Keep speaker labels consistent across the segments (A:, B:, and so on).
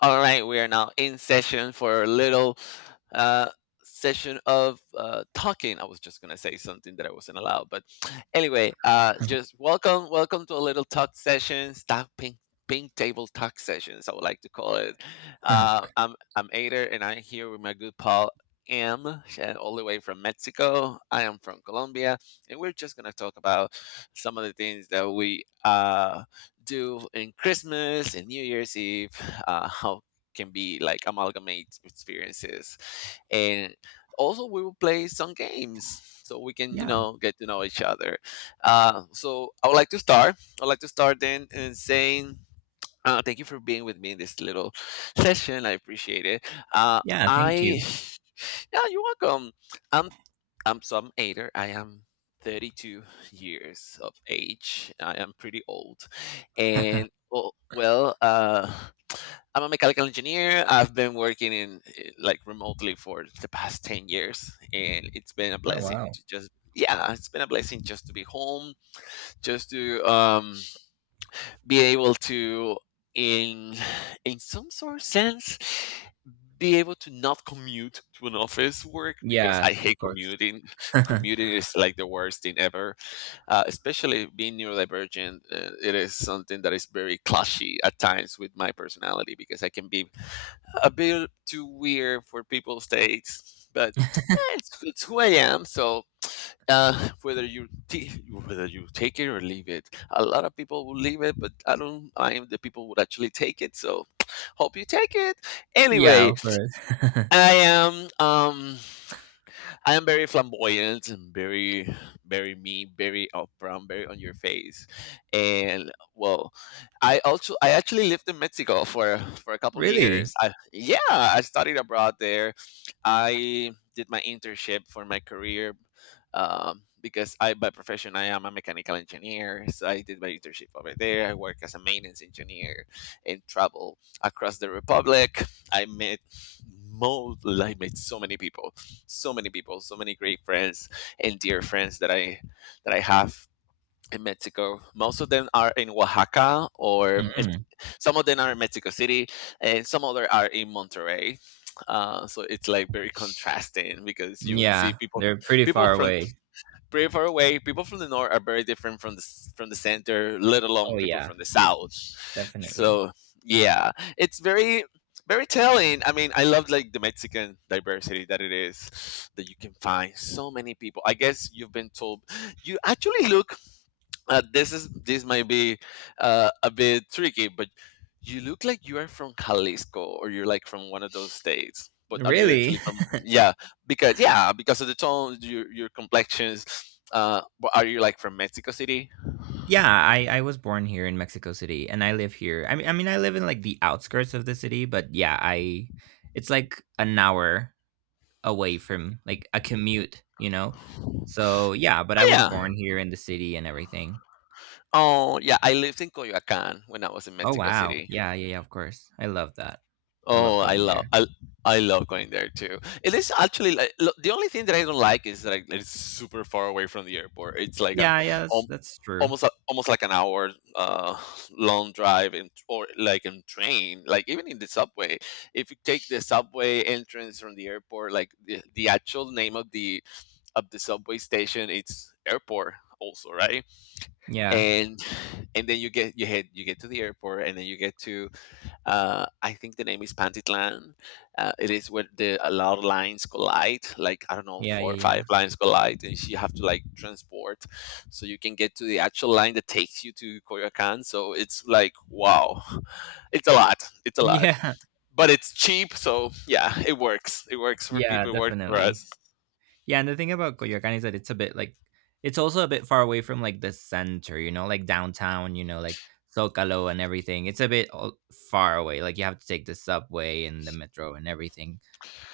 A: All right, we are now in session for a little uh, session of talking. I was just gonna say something that I wasn't allowed, but anyway, just welcome, welcome to a little talk session, staff pink table talk sessions. I would like to call it.
B: Uh-huh.
A: I'm Ader, and I'm here with my good pal M, all the way from Mexico. I am from Colombia, and we're just gonna talk about some of the things that we. Do in Christmas and New Year's Eve, how can be like amalgamate experiences. And also we will play some games so we can, you
B: Yeah.
A: know, get to know each other. So I would like to start. I'd like to start then and saying thank you for being with me in this little session. I appreciate it.
B: Yeah. Thank
A: I
B: you.
A: Yeah, you're welcome. I'm I'm some eighter. I am 32 years of age. I am pretty old.
B: Uh-huh.
A: And oh, well, I'm a mechanical engineer. I've been working in like remotely for the past 10 years, and it's been a
B: Oh,
A: blessing
B: wow.
A: to just, yeah, it's been a blessing just to be home, just to be able to in in some sort of sense be able to not commute to an office work because
B: Yeah.
A: I hate
B: Of course.
A: commuting. Commuting is like the worst thing ever. Especially being neurodivergent, it is something that is very clashy at times with my personality because I can be a bit too weird for people's tastes, but it's who I am. So uh, whether you t- whether you take it or leave it, a lot of people will leave it, but I don't. I am the people who would actually take it. So hope you take it.
B: Yeah.
A: Anyway,
B: Of course.
A: I am um I am very flamboyant and very very me, very upfront, very on your face. And well, I actually lived in Mexico for a couple
B: Really?
A: years. Yeah, I studied abroad there. I did my internship for my career, because I, by profession, I am a mechanical engineer. So I did my internship over there. I work as a maintenance engineer and travel across the republic. I met I met so many people, so many people, so many great friends and dear friends that I have in Mexico. Most of them are in Oaxaca,
B: Mm.
A: some of them are in Mexico City, and some other are in Monterrey. So it's like very contrasting because you would see
B: Yeah.
A: people
B: They're pretty
A: people
B: far
A: from
B: away.
A: pretty far away. People from the north are very different from from the center, let alone
B: Oh,
A: people
B: yeah.
A: from the south.
B: Definitely.
A: So yeah, it's very very telling. I mean, I love like the Mexican diversity that it is that you can find so many people. I guess you've been told you actually look, this might be a bit tricky, but you look like you are from Jalisco or you're like from one of those states. But are you
B: Really?
A: actually from? Yeah, yeah, because of the tone, your complexions. But are you like from Mexico City?
B: Yeah. I was born here in Mexico City and I live here. I mean, I live in like the outskirts of the city, but yeah, it's like an hour away from like a commute, you know?
A: Oh
B: So yeah, but I was
A: yeah.
B: born here in the city and everything.
A: Oh yeah. I lived in Coyoacan when I was in
B: Oh
A: Mexico
B: wow.
A: City.
B: Yeah, yeah, yeah, of course. I love that. I love
A: Oh, I
B: going
A: love
B: there.
A: I, I love going there too. It is actually like the only thing that I don't like is like, that it's super far away from the airport. It's like an,
B: Yeah, yeah,
A: um,
B: that's true.
A: almost a, almost like an hour, uh, long drive in, or like in train, like even in the subway. If you take the subway entrance from the airport, like the actual name of the subway station, it's airport also, right?
B: Yeah.
A: And and then you get to the airport and then you get to, I think the name is Pantitlan. It is where the a lot of lines collide, like I don't know,
B: Yeah,
A: four
B: yeah,
A: or
B: yeah.
A: five lines collide, and you have to like transport so you can get to the actual line that takes you to Koyokan. So it's like wow, it's a lot. It's a lot,
B: Yeah.
A: but it's cheap. So yeah, it works. It works for
B: Yeah,
A: people. It works for
B: definitely.
A: us.
B: Yeah, and the thing about Coyoacan is that it's also a bit far away from like the center, you know, like downtown, you know, like Zocalo and everything. It's a bit far away. Like you have to take the subway and the metro and everything.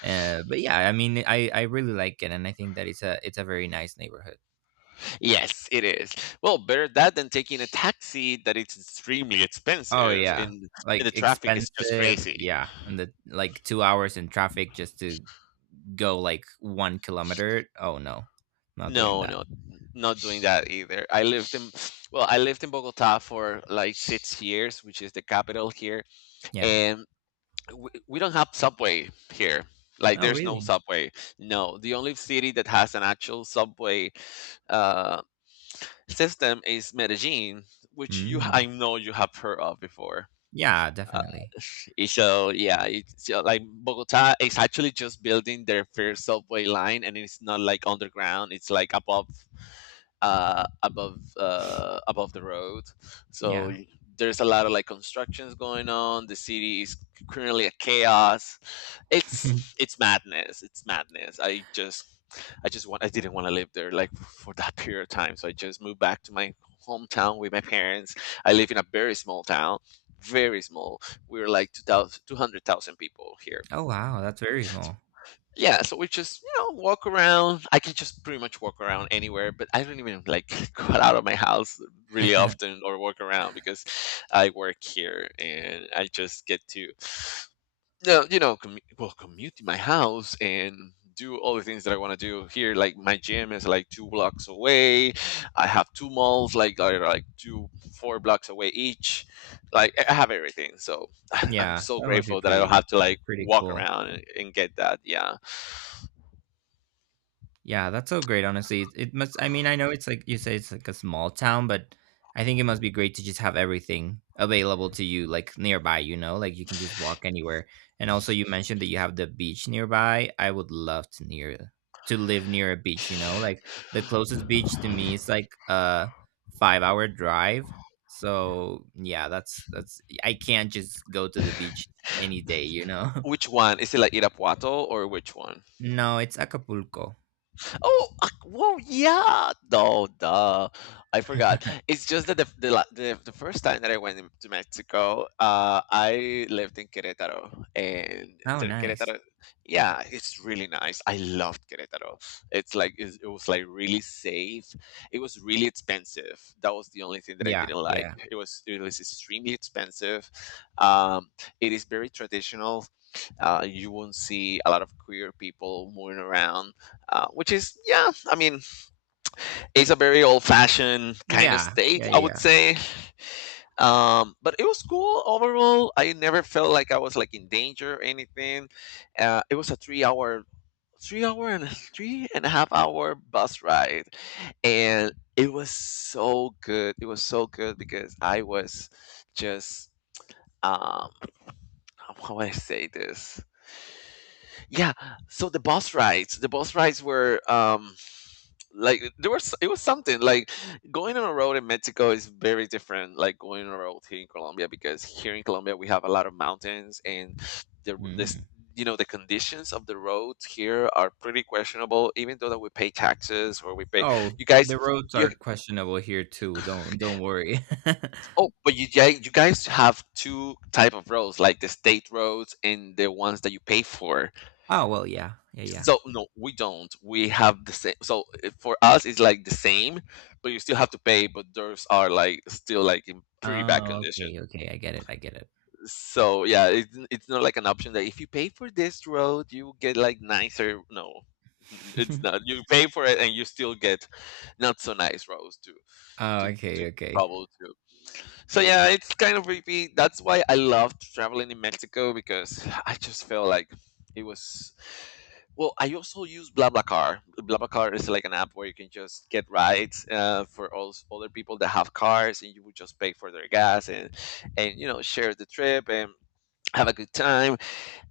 B: But yeah, I mean, I really like it, and I think that it's a very nice neighborhood.
A: Yes, it is. Well, better that than taking a taxi that it's extremely
B: Oh
A: expensive,
B: yeah,
A: and the
B: like
A: traffic is just
B: expensive.
A: crazy.
B: Yeah, and the like 2 hours in traffic just to go like 1 kilometer. Oh no, not doing
A: No,
B: that.
A: no, not doing that either. Well, I lived in Bogota for like six years, which is the capital here,
B: Yeah.
A: and we don't have subway here. Like,
B: Oh
A: there's no
B: really?
A: subway. No, the only city that has an actual subway uh, system is Medellin, which you I
B: Mm.
A: know you have heard of before.
B: Yeah,
A: Uh,
B: definitely.
A: so yeah, it's, like Bogota is actually just building their first subway line, and it's not like underground; it's like above, above the road. So
B: Yeah.
A: y- there's a lot of like constructions going on. The city is currently a chaos. It's madness. It's madness. I didn't want to live there like for that period of time. So I just moved back to my hometown with my parents. I live in a very small town, very small, we were like 200,000 people here.
B: Oh wow, that's very
A: So
B: small.
A: yeah, so we just, you know, walk around. I can just pretty much walk around anywhere, but I don't even like go out of my house really often or walk around because I work here and I just get to, no, you know, commu- well, commute to my house and do all the things that I want to do here. Like my gym is like two blocks away. I have two malls like that are like two four blocks away each. Like I have everything, so I'm
B: Yeah,
A: so
B: that must be
A: grateful that I don't
B: pretty,
A: have to like
B: pretty
A: walk
B: cool.
A: around and get that. Yeah.
B: Yeah, that's so great, honestly. It must, I mean, I know it's like you say it's like a small town, but I think it must be great to just have everything available to you, like nearby, you know, like you can just walk anywhere. And also, you mentioned that you have the beach nearby. I would love to live near a beach, you know, like the closest beach to me is like a 5-hour drive. So yeah, that's I can't just go to the beach any day, you know.
A: Which one is it? Like Irapuato or which one?
B: No, it's Acapulco.
A: Oh, well, yeah. No, duh. I forgot. It's just that the first time that to Mexico, I lived in Querétaro. And
B: Oh,
A: the
B: nice.
A: Querétaro, yeah, it's really nice. I loved Querétaro. It was like really safe. It was really expensive. That was the only thing that I
B: Yeah,
A: didn't like.
B: yeah.
A: It was extremely expensive. Um, it is very traditional. You won't see a lot of queer people moving around, which is, yeah, I mean, it's a very old fashioned kind of
B: Yeah,
A: state,
B: yeah,
A: I would
B: yeah.
A: say. But it was cool overall. I never felt like I was like in danger or anything. It was a three hour 3 hour and three and a half hour bus ride, and it was so good. It was so good because I was just, um how would I say this yeah, so the bus rides were, like there was it was something like, going on a road in Mexico is very different like going on a road here in Colombia, because here in Colombia we have a lot of mountains and the this
B: Mm.
A: you know the conditions of the roads here are pretty questionable, even though that we pay taxes or we pay,
B: Oh,
A: you guys
B: the roads
A: you
B: are questionable here too. Don't worry.
A: oh but you yeah, you guys have two type of roads, like the state roads and the ones that you pay for.
B: Oh well, yeah, yeah, yeah.
A: So no, we don't. We have the same. So for us, it's like the same, but you still have to pay. But theirs are like still like in pretty bad
B: Oh,
A: condition.
B: okay, okay. I get it. I get it.
A: So yeah, it's not like an option that if you pay for this road, you get like nicer. No, it's not. You pay for it, and you still get not so nice roads
B: Oh,
A: to to
B: okay, okay.
A: travel to. So yeah, it's kind of creepy. That's why I loved traveling in Mexico because I just felt like it was. Well, I also use BlaBlaCar. BlaBlaCar is like an app where you can just get rides, other people that have cars, and you would just pay for their gas and, you know, share the trip and have a good time.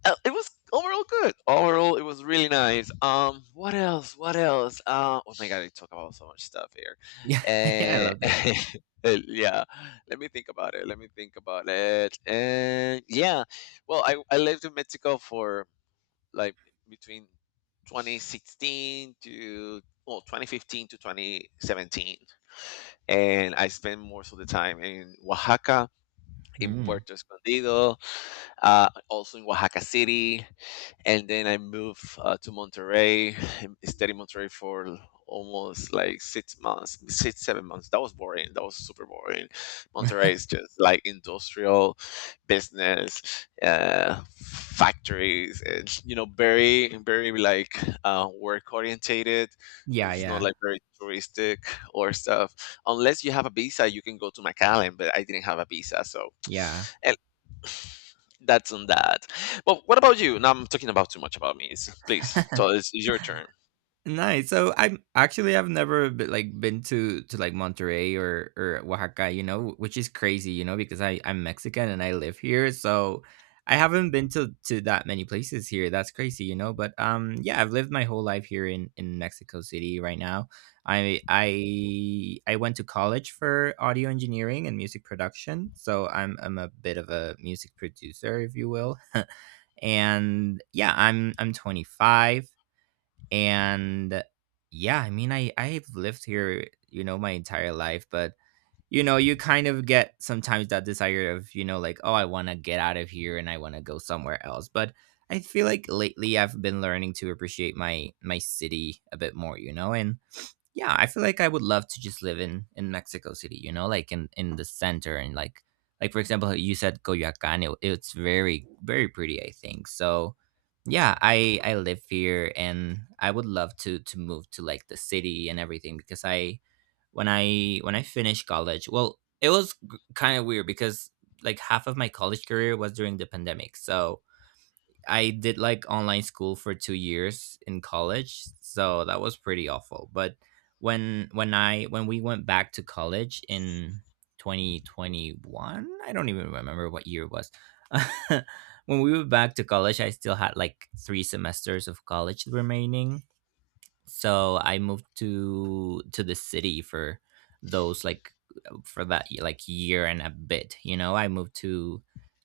A: It was overall good. Overall, it was really nice. What else? What else? Oh my god, I talk about so much stuff here.
B: Yeah, yeah. I
A: Eh,
B: loved it.
A: yeah, let me think about it. Let me think about it. And yeah, well, I lived in Mexico for like between 2016 to, well, 2015 to 2017, and I spent most of the time in Oaxaca, in
B: Mm.
A: Puerto Escondido, also in Oaxaca City, and then I moved, to Monterrey. Stayed in Monterrey for almost like 6 months, 6 7 months. That was boring. That was super boring. Monterrey is just like industrial business, factories. It's very like work orientated.
B: Yeah,
A: It's not
B: yeah,
A: like very touristic or stuff. Unless you have a visa, you can go to McAllen, but I didn't have a visa, so
B: yeah.
A: and that's on that. Well, what about you? Now I'm talking about too much about me. Please, so it's your turn.
B: Nice. So I've never been, like been to like Monterrey or Oaxaca, you know, which is crazy, you know, because I'm Mexican and I live here, so I haven't been to that many places here. That's crazy, you know. But yeah, I've lived my whole life here in Mexico City. Right now, I went to college for audio engineering and music production, so I'm a bit of a music producer, if you will. And yeah, I'm 25. And yeah, I mean, I've lived here, you know, my entire life, but you know, you kind of get sometimes that desire of, you know, like, oh, I want to get out of here and I want to go somewhere else, but I feel like lately I've been learning to appreciate my city a bit more, you know. And yeah, I feel like I would love to just live in Mexico City, you know, like in the center, and like for example, you said Coyoacan, it's very very pretty, I think. So, yeah, I live here and I would love to move to like the city and everything, because I when I when I finished college, well, it was kind of weird because like half of my college career was during the pandemic. So, I did like online school for 2 years in college, so that was pretty awful. But when we went back to college in 2021, I don't even remember what year it was. When we went back to college, I still had like 3 semesters of college remaining, so I moved to the city for those, like, for that like year and a bit, you know. I moved to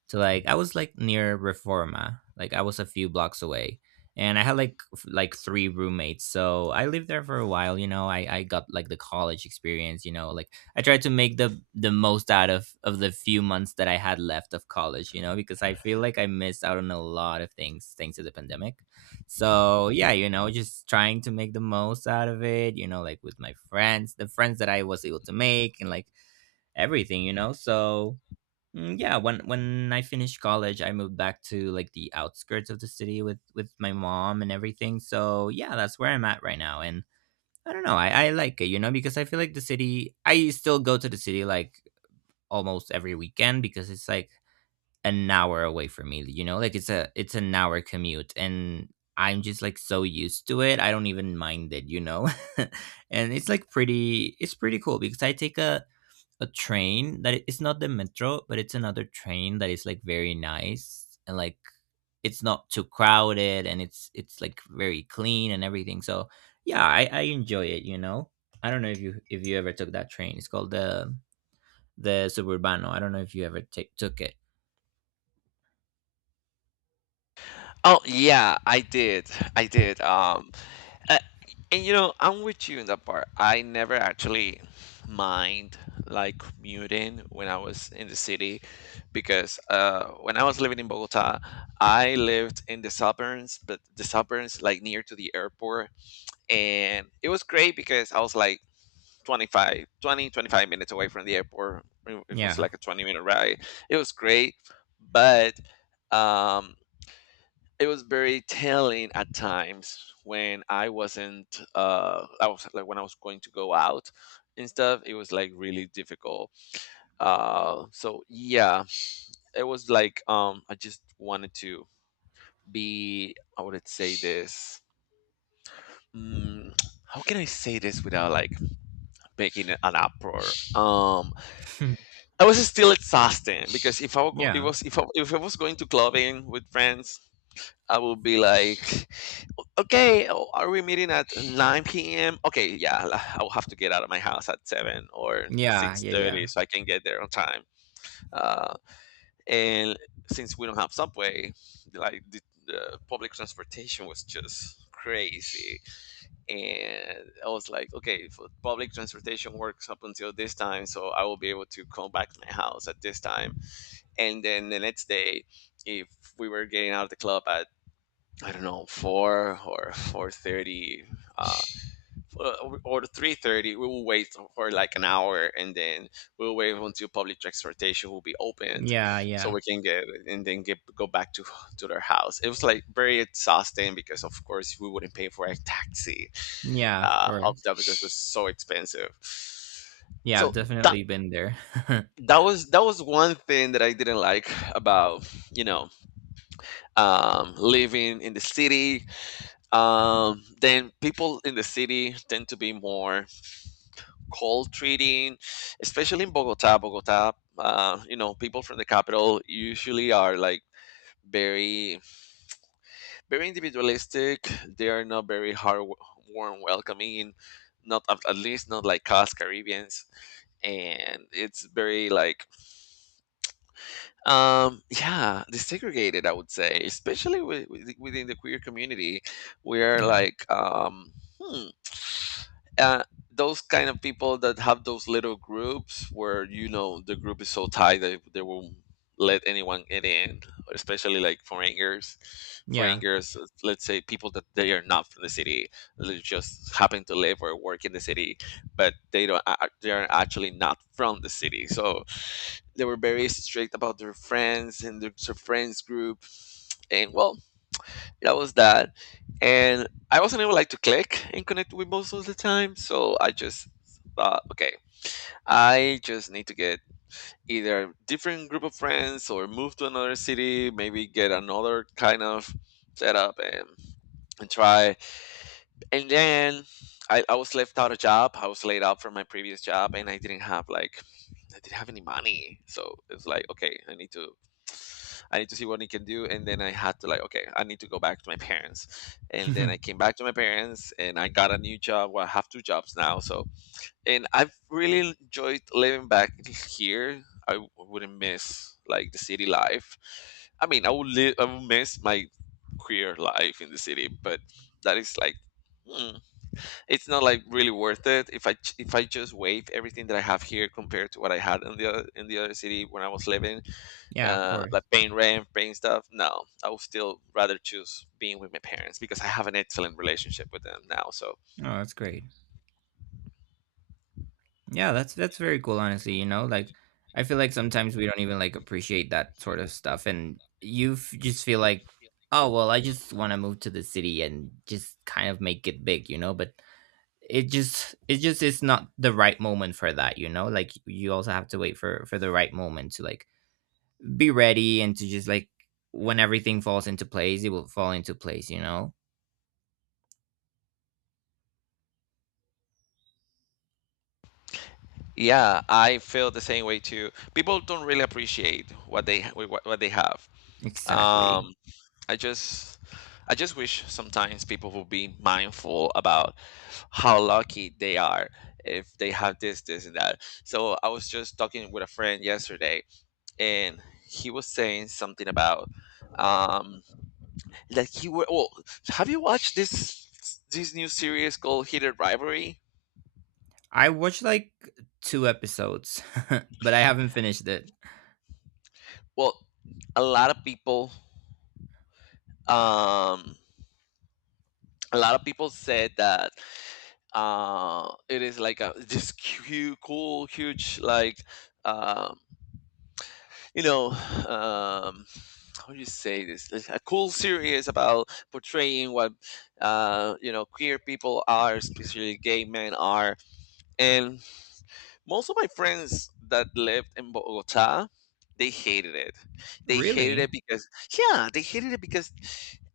B: to like, I was like near Reforma, like I was a few blocks away, and I had like like three roommates, so I lived there for a while, you know. I got like the college experience, you know, like, I tried to make the most out of the few months that I had left of college, you know, because I feel like I missed out on a lot of things thanks to the pandemic. So yeah, you know, just trying to make the most out of it, you know, like with my friends, the friends that I was able to make and like everything, you know. So yeah, when I finished college, I moved back to like the outskirts of the city with my mom and everything. So yeah, that's where I'm at right now. And I don't know, I like it, you know, because I feel like the city, I still go to the city like almost every weekend because it's like an hour away from me, you know? Like it's an hour commute, and I'm just like so used to it. I don't even mind it, you know? And it's pretty cool because I take a train that it's not the metro, but it's another train that is like very nice and like, it's not too crowded, and it's like very clean and everything. So yeah, I enjoy it, you know. I don't know if you ever took that train. It's called the Suburbano. I don't know if you ever took it.
A: Oh yeah, I did. I did. Uh, and I'm with you in that part. I never actually mind like commuting when I was in the city because when I was living in Bogota, I lived in the suburbs, but the suburbs like near to the airport, and it was great because I was like 25, 25 minutes away from the airport. It was
B: Yeah.
A: like a 20-minute ride. It was great, but um it was very telling at times when I wasn't I was like when I was going to go out and stuff. It was like really difficult. So yeah, it was like, I just wanted to be. How would it say this? mm, how can I say this without like making an uproar? Um, I was still exhausted because if I would go, it
B: Yeah.
A: was if if I was going to clubbing with friends, I would be like, okay, oh, are we meeting at 9 p.m.? Okay, yeah, I will have to get out of my house at seven or
B: Yeah,
A: six
B: yeah,
A: thirty
B: yeah.
A: so I can get there on time. Uh, and since we don't have subway, like the, the public transportation was just crazy. And I was like, okay, for public transportation works up until this time, so I will be able to come back to my house at this time. And then the next day, if we were getting out of the club at, I don't know, 4 or 4:30, uh, or 3:30, we will wait for like an hour, and then we'll wait until public transportation will be opened
B: Yeah,
A: so
B: yeah.
A: we can get and then get go back to their house. It was like very exhausting because of course we wouldn't pay for a taxi
B: Yeah, of
A: up
B: course.
A: there because it was so expensive.
B: Yeah, I've
A: So that
B: definitely been there.
A: that was that was one thing that I didn't like about, you know living in the city. Then people in the city tend to be more cold treating, especially in Bogota. Bogota, you know, people from the capital usually are like very, very individualistic. They are not very hard, warm, welcoming. Not at at least not like us Caribbeans, and it's very like yeah, desegregated, I would say, especially within the queer community, where
B: Yeah.
A: hmm, uh, those kind of people that have those little groups where, you know, the group is so tight that they won't let anyone get in, especially like foreigners.
B: Yeah.
A: Let's say people that they are not from the city, they just happen to live or work in the city, but they don't, they are actually not from the city, so they were very strict about their friends and their friends group. And well, that was that. And I wasn't able like to click and connect with most of the time, so I just thought, okay, I just need to get either a different group of friends or move to another city, maybe get another kind of setup, and try. And then I was left out of job. I was laid off from my previous job, and I didn't have like I didn't have any money. So it's like, okay, I need to see what I can do. And then I had to like, okay, I need to go back to my parents. And then I came back to my parents, and I got a new job. Well, I have two jobs now. So and I've really enjoyed living back here. I wouldn't miss like the city life. I mean, I would live. I would miss my queer life in the city, but that is like. mm, it's not like really worth it if I if I just waive everything that I have here compared to what I had in the other city when I was living,
B: Yeah, of course.
A: like paying rent, paying stuff. No, I would still rather choose being with my parents because I have an excellent relationship with them now. So
B: Oh, that's great. Yeah, that's very cool, honestly, you know? Like I feel like sometimes we don't even like appreciate that sort of stuff, and you just feel like, "Oh, well, I just want to move to the city and just kind of make it big," you know? But it just is not the right moment for that, you know? Like you also have to wait for the right moment to like be ready and to just like, when everything falls into place, it will fall into place, you know?
A: yeah, I feel the same way too. People don't really appreciate what they what they have.
B: Exactly.
A: Um, I just I just wish sometimes people would be mindful about how lucky they are if they have this, and that. So I was just talking with a friend yesterday, and he was saying something about um that he were well. Have you watched this new series called Heated Rivalry?
B: I watched like two episodes, but I haven't finished it.
A: Well, a lot of people um a lot of people said that it is like a this huge, like um, you know, um, how do you say this? It's a cool series about portraying what you know, queer people are, especially gay men are. And most of my friends that lived in Bogota, they hated it. They hated
B: Really?
A: it because yeah, they hated it because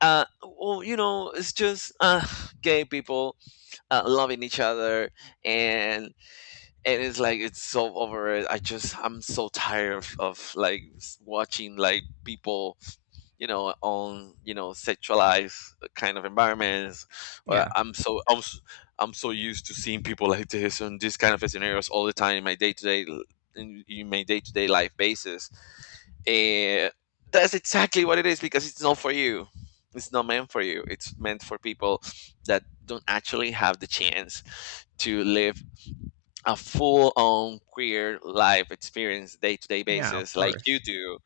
A: uh, well, you know, it's just gay people loving each other. and and it's like it's so over it. I just I'm so tired of like watching like people, you know, on, you know, sexualized kind of environments, or
B: Yeah.
A: I'm so used to seeing people like this on these kind of scenarios all the time in my day-to-day, in my day-to-day life basis. Eh, that's exactly what it is because it's not for you. It's not meant for you. It's meant for people that don't actually have the chance to live a full-on queer life experience day-to-day
B: Yeah, of
A: basis like you
B: course.
A: do.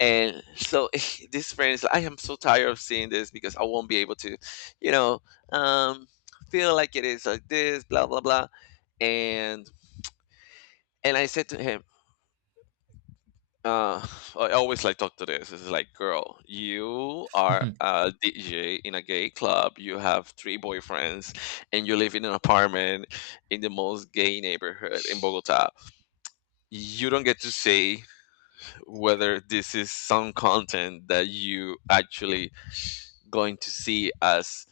A: And so this friend is like, I am so tired of seeing this because I won't be able to, you know, um, feel like it is like this, blah blah blah. And and I said to him, uh, I always like talk to this. It's like, girl, you are a DJ in a gay club. You have three boyfriends, and you live in an apartment in the most gay neighborhood in Bogota. You don't get to say whether this is some content that you actually going to see as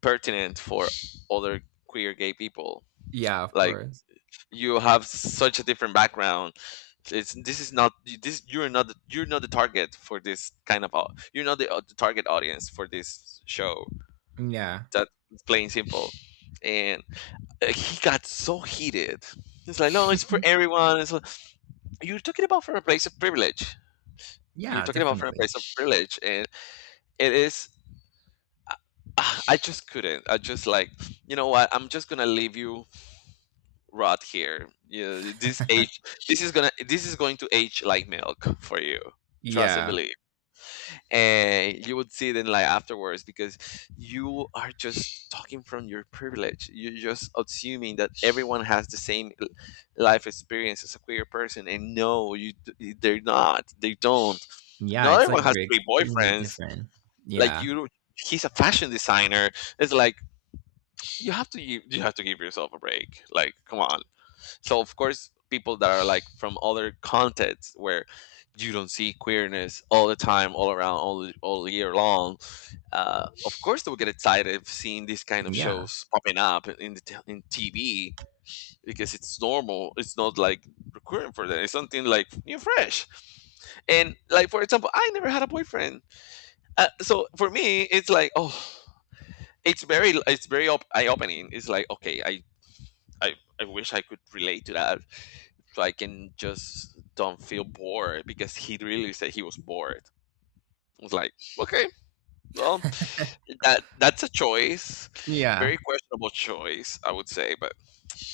A: pertinent for other queer gay people.
B: Yeah, of
A: Like
B: course.
A: you have such a different background. It's this is not this you're not you're not the target for this kind of you're not the, the target audience for this show.
B: Yeah.
A: That's plain simple. And he got so heated. It's like no, it's for everyone. It's like, you're talking about from a place of privilege. You're
B: Yeah,
A: talking about from a
B: definitely.
A: place of privilege, and it is Ah, I just couldn't. I just like, you know what? I'm just gonna leave you rot here. You, this age, this is gonna, this is going to age like milk for you. Trust and
B: Yeah.
A: believe. And you would see it in like afterwards because you are just talking from your privilege. You're just assuming that everyone has the same life experience as a queer person, and no, you they're not. They don't.
B: Yeah,
A: Not
B: it's like
A: everyone has
B: very
A: three
B: extremely
A: boyfriends.
B: different.
A: Like
B: Yeah.
A: you, he's a fashion designer. It's like you have to give, you have to give yourself a break, like come on. So of course people that are like from other contexts where you don't see queerness all the time all around all year long, of course they'll get excited of seeing these kind of
B: Yeah.
A: shows popping up in the in TV because it's normal. It's not like recurring for them. It's something like new, fresh. And like for example I never had a boyfriend, so for me it's like oh, it's very eye opening. It's like okay, I, I wish I could relate to that so I can just don't feel bored because he really said he was bored. I was like, okay, well, that's a choice,
B: Yeah.
A: very questionable choice, I would say. But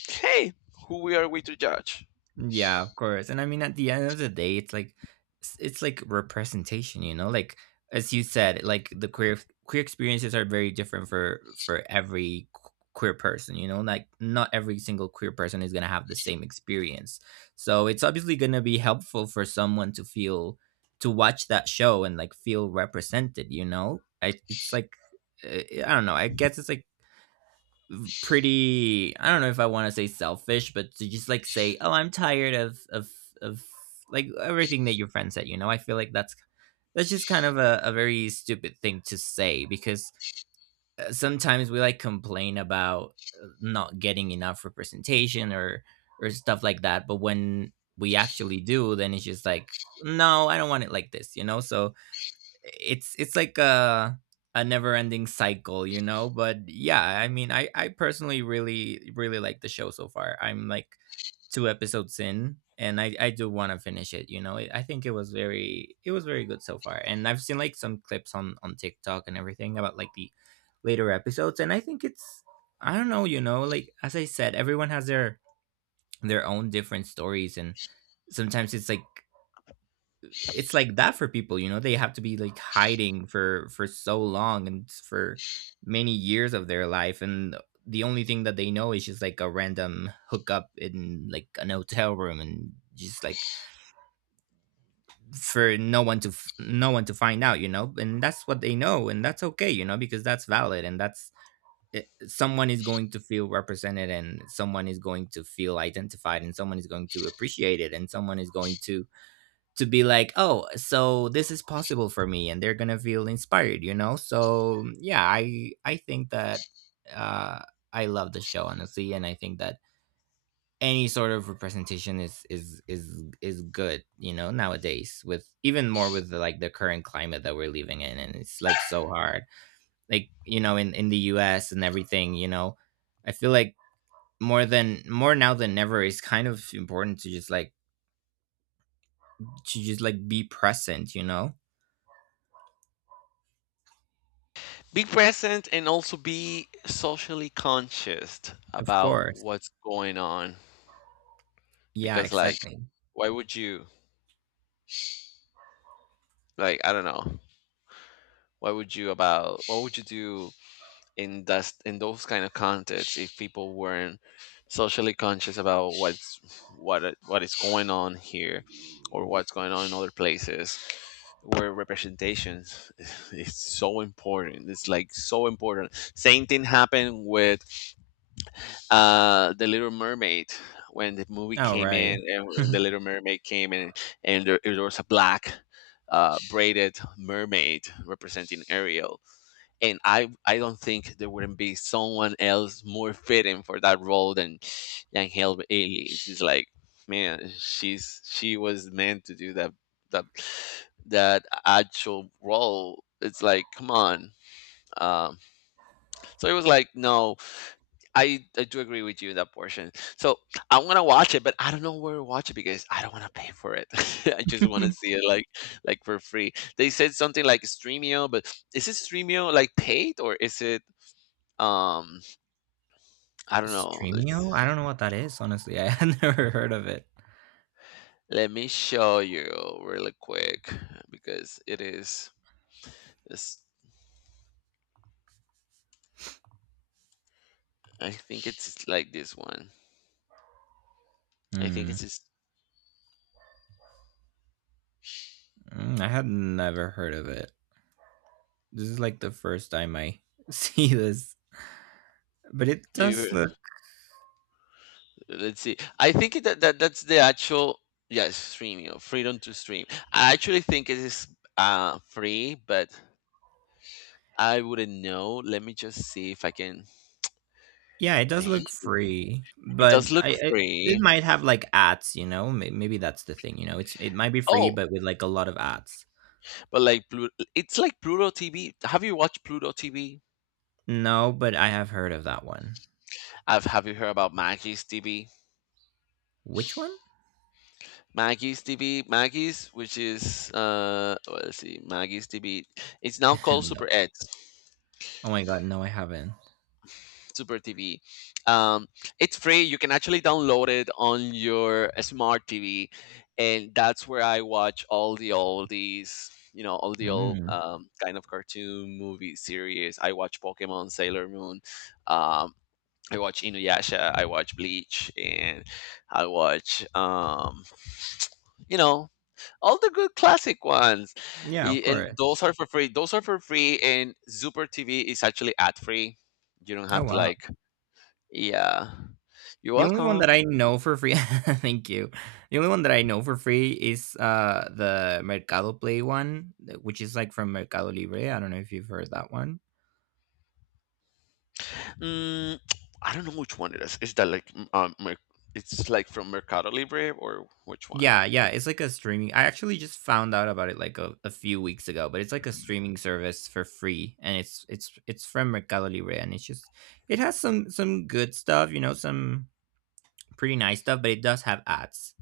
A: hey, who we are we to judge?
B: Yeah, of course. And I mean, at the end of the day, it's like representation, you know. Like as you said, like the queer experiences are very different for every queer person, you know. Like not every single queer person is gonna have the same experience. So it's obviously gonna be helpful for someone to watch that show and like feel represented, you know. I It's like, I don't know. I guess it's like pretty I don't know if I want to say selfish, but to just like say, "Oh, I'm tired of like everything that your friend said," you know? I feel like that's just kind of a very stupid thing to say, because sometimes we like complain about not getting enough representation or stuff like that, but when we actually do, then it's just like, "No, I don't want it like this," you know? So it's like a never ending cycle, you know? But yeah, I mean, I personally really really like the show so far. I'm like two episodes in, and I do want to finish it, you know? I think it was very good so far. And I've seen like some clips on TikTok and everything about like the later episodes, and I think it's I don't know, you know, like as I said, everyone has their own different stories, and sometimes it's like that for people, you know. They have to be like hiding for so long and for many years of their life, and the only thing that they know is just like a random hookup in like an hotel room, and just like for no one to find out, you know. And that's what they know, and that's okay, you know, because that's valid, and that's it. Someone is going to feel represented, and someone is going to feel identified, and someone is going to appreciate it, and someone is going to be like, oh, so this is possible for me, and they're gonna feel inspired, you know. So yeah, I think that, uh, I love the show, honestly. And I think that any sort of representation is good, you know, nowadays, with even more with like the current climate that we're living in, and it's like so hard, like, you know, in the U.S. and everything, you know. I feel like more now than ever, it's kind of important to just like be present, you know.
A: Be present and also be socially conscious
B: Of
A: about
B: course.
A: what's going on
B: Yeah,
A: because, like,
B: exactly.
A: why would you? Like, I don't know. Why would you about? What would you do in that in those kind of contexts if people weren't socially conscious about what is going on here or what's going on in other places where representations is so important? It's like so important. Same thing happened with the Little Mermaid. When the movie
B: Oh,
A: came in
B: right.
A: and when the Little Mermaid came in, and there was a black braided mermaid representing Ariel, and I don't think there wouldn't be someone else more fitting for that role than Hale Bailey. She's like, man, she was meant to do that that actual role. It's like, come on. Um, so it was like, no, I do agree with you in that portion. So I want to watch it, but I don't know where to watch it because I don't want to pay for it. I just want to
B: Mhm.
A: see it like for free. They said something like Streamio, but is it Streamio like paid or is it um, I don't know.
B: Streamio? I don't know what that is, honestly. I had never heard of it.
A: Let me show you really quick, because it is. It's, I think it's like this one. I think
B: Hmm.
A: it's. It's
B: Mm, I had never heard of it. This is like the first time I see this, but it does
A: eh,
B: look,
A: Let's see. I think that that's the actual, yes, streaming or freedom to stream. I actually think it is free, but I wouldn't know. Let me just see if I can.
B: yeah, it does
A: Maybe
B: look free,
A: it
B: but
A: does look
B: I it
A: free.
B: might have like ads, you know? Maybe that's the thing, you know? It might be free,
A: Oh,
B: but with like a lot of ads.
A: but like Pluto, it's like Pluto TV. Have you watched Pluto TV?
B: No, but I have heard of that one.
A: I've Have you heard about Maggie's DB?
B: Which one?
A: Maggie's DB, Maggie's, which is let's see, Maggie's DB. It's now called
B: No.
A: Super Ed,
B: Oh my god, no, I haven't.
A: Super TV. Um, it's free. You can actually download it on your smart TV, and that's where I watch all these, you know, all the old
B: Mm.
A: kind of cartoon movie series. I watch Pokemon, Sailor Moon. Um, I watch Inuyasha. I watch Bleach, and I watch you know all the good classic ones.
B: Yeah, of
A: And
B: course.
A: those are for free, those are for free, and Super TV is actually ad free. You don't
B: Oh
A: have to
B: wow.
A: like, yeah, you're
B: The only one that
A: welcome.
B: I know for free. Thank you. The only one that I know for free is the Mercado Play one, which is like from Mercado Libre. I don't know if you've heard that one.
A: mm, I don't know which one it is. Is that like Mer-, it's like from Mercado Libre, or which one?
B: Yeah, yeah, it's like a streaming. I actually just found out about it like a few weeks ago, but it's like a streaming service for free, and it's from Mercado Libre, and it has some good stuff, you know, some pretty nice stuff, but it does have ads.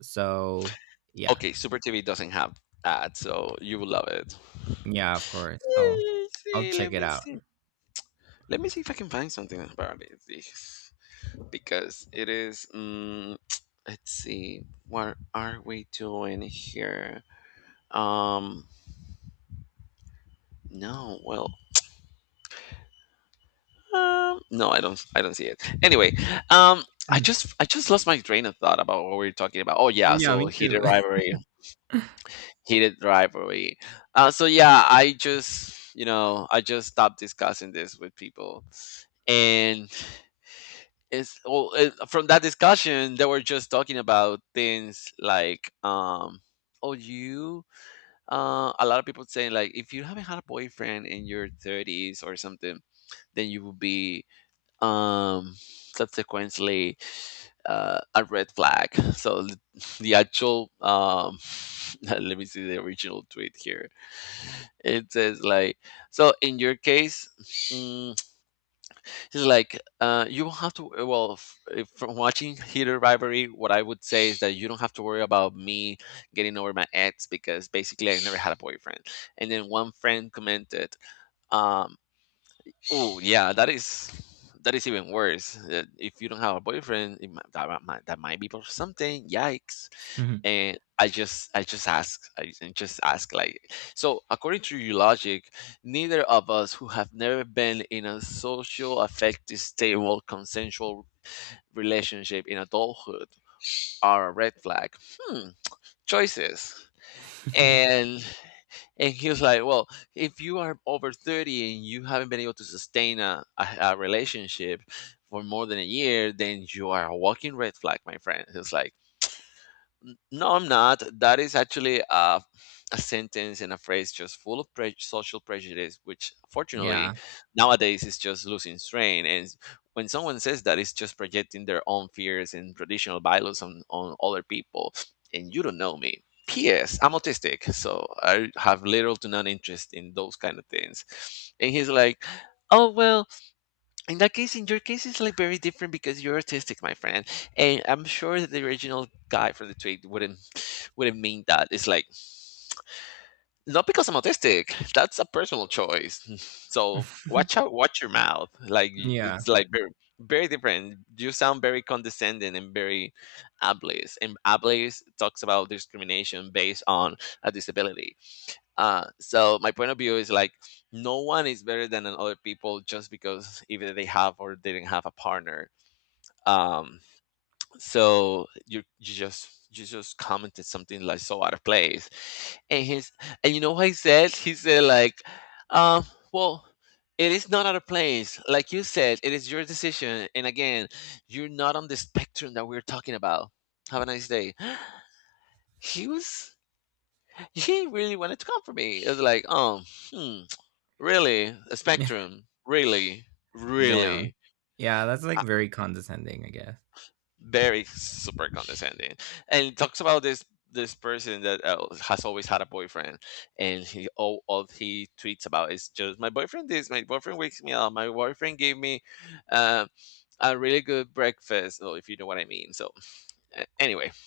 B: So yeah,
A: Okay, Super TV doesn't have ads, so you will love it.
B: yeah, of course, I'll I'll
A: See,
B: check
A: let
B: it
A: me
B: out.
A: see. Let me see if I can find something about it this-, because it is. Let's see, what are we doing here? Um, no, well, no, I, don't, I don't see it. Anyway, um, I just lost my train of thought about what we were talking about. Oh yeah,
B: Yeah,
A: so
B: me
A: heated
B: too.
A: rivalry, heated rivalry. So yeah, I just, you know, I just stopped discussing this with people, and it's well, it, from that discussion, they were just talking about things like, oh, you, a lot of people saying like, if you haven't had a boyfriend in your 30s or something, then you will be, um, subsequently, a red flag. So the actual, let me see the original tweet here. It says like, so in your case, mm, it's like you don't have to. Well, from watching Heated Rivalry, what I would say is that you don't have to worry about me getting over my ex, because basically I never had a boyfriend. And then one friend commented, um, oh yeah, that is even worse. If you don't have a boyfriend, that might be for something. Yikes! And I just ask like, so, according to your logic, neither of us who have never been in a social, affective, stable, consensual relationship in adulthood are a red flag. Hmm. Choices. and and he was like, well, if you are over 30 and you haven't been able to sustain a relationship for more than a year, then you are a walking red flag, my friend. It's like, no, I'm not. That is actually a sentence and a phrase just full of social prejudice, which fortunately
B: Yeah.
A: nowadays is just losing strain. And when someone says that, it's just projecting their own fears and traditional values on other people. And you don't know me. P.S. I'm autistic, so I have little to none interest in those kind of things. And he's like, oh, well, in that case, in your case, it's like very different because you're autistic, my friend, and I'm sure that the original guy from the tweet wouldn't mean that. It's like, not because I'm autistic. That's a personal choice. So watch out, watch your mouth.
B: Yeah.
A: It's like very very different. You sound very condescending and very ableist. And ableist talks about discrimination based on a disability. So my point of view is like, no one is better than other people just because either they have or didn't have a partner. Um, so you just commented something like so out of place, and he's, and you know what he said? He said like, um, well, it is not out of place. Like you said, it is your decision. And again, you're not on the spectrum that we're talking about. Have a nice day. He was, he really wanted to come for me. It was like, hmm. Really? A spectrum? Really?
B: Damn.
A: Really?
B: Yeah, that's,
A: Uh,
B: like, very condescending, I guess.
A: Very super condescending. And it talks about this this person that has always had a boyfriend, and he all he tweets about is just my boyfriend this, my boyfriend wakes me up, my boyfriend gave me uh, a really good breakfast. Well, if you know what I mean. Anyway,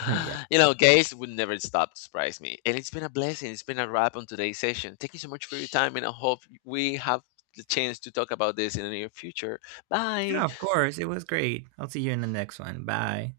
B: Yeah.
A: you know, gays would never stop to surprise me. And it's been a blessing. It's been a wrap on today's session. Thank you so much for your time, and I hope we have the chance to talk about this in the near future. Bye.
B: Yeah, of course, it was great. I'll see you in the next one. Bye.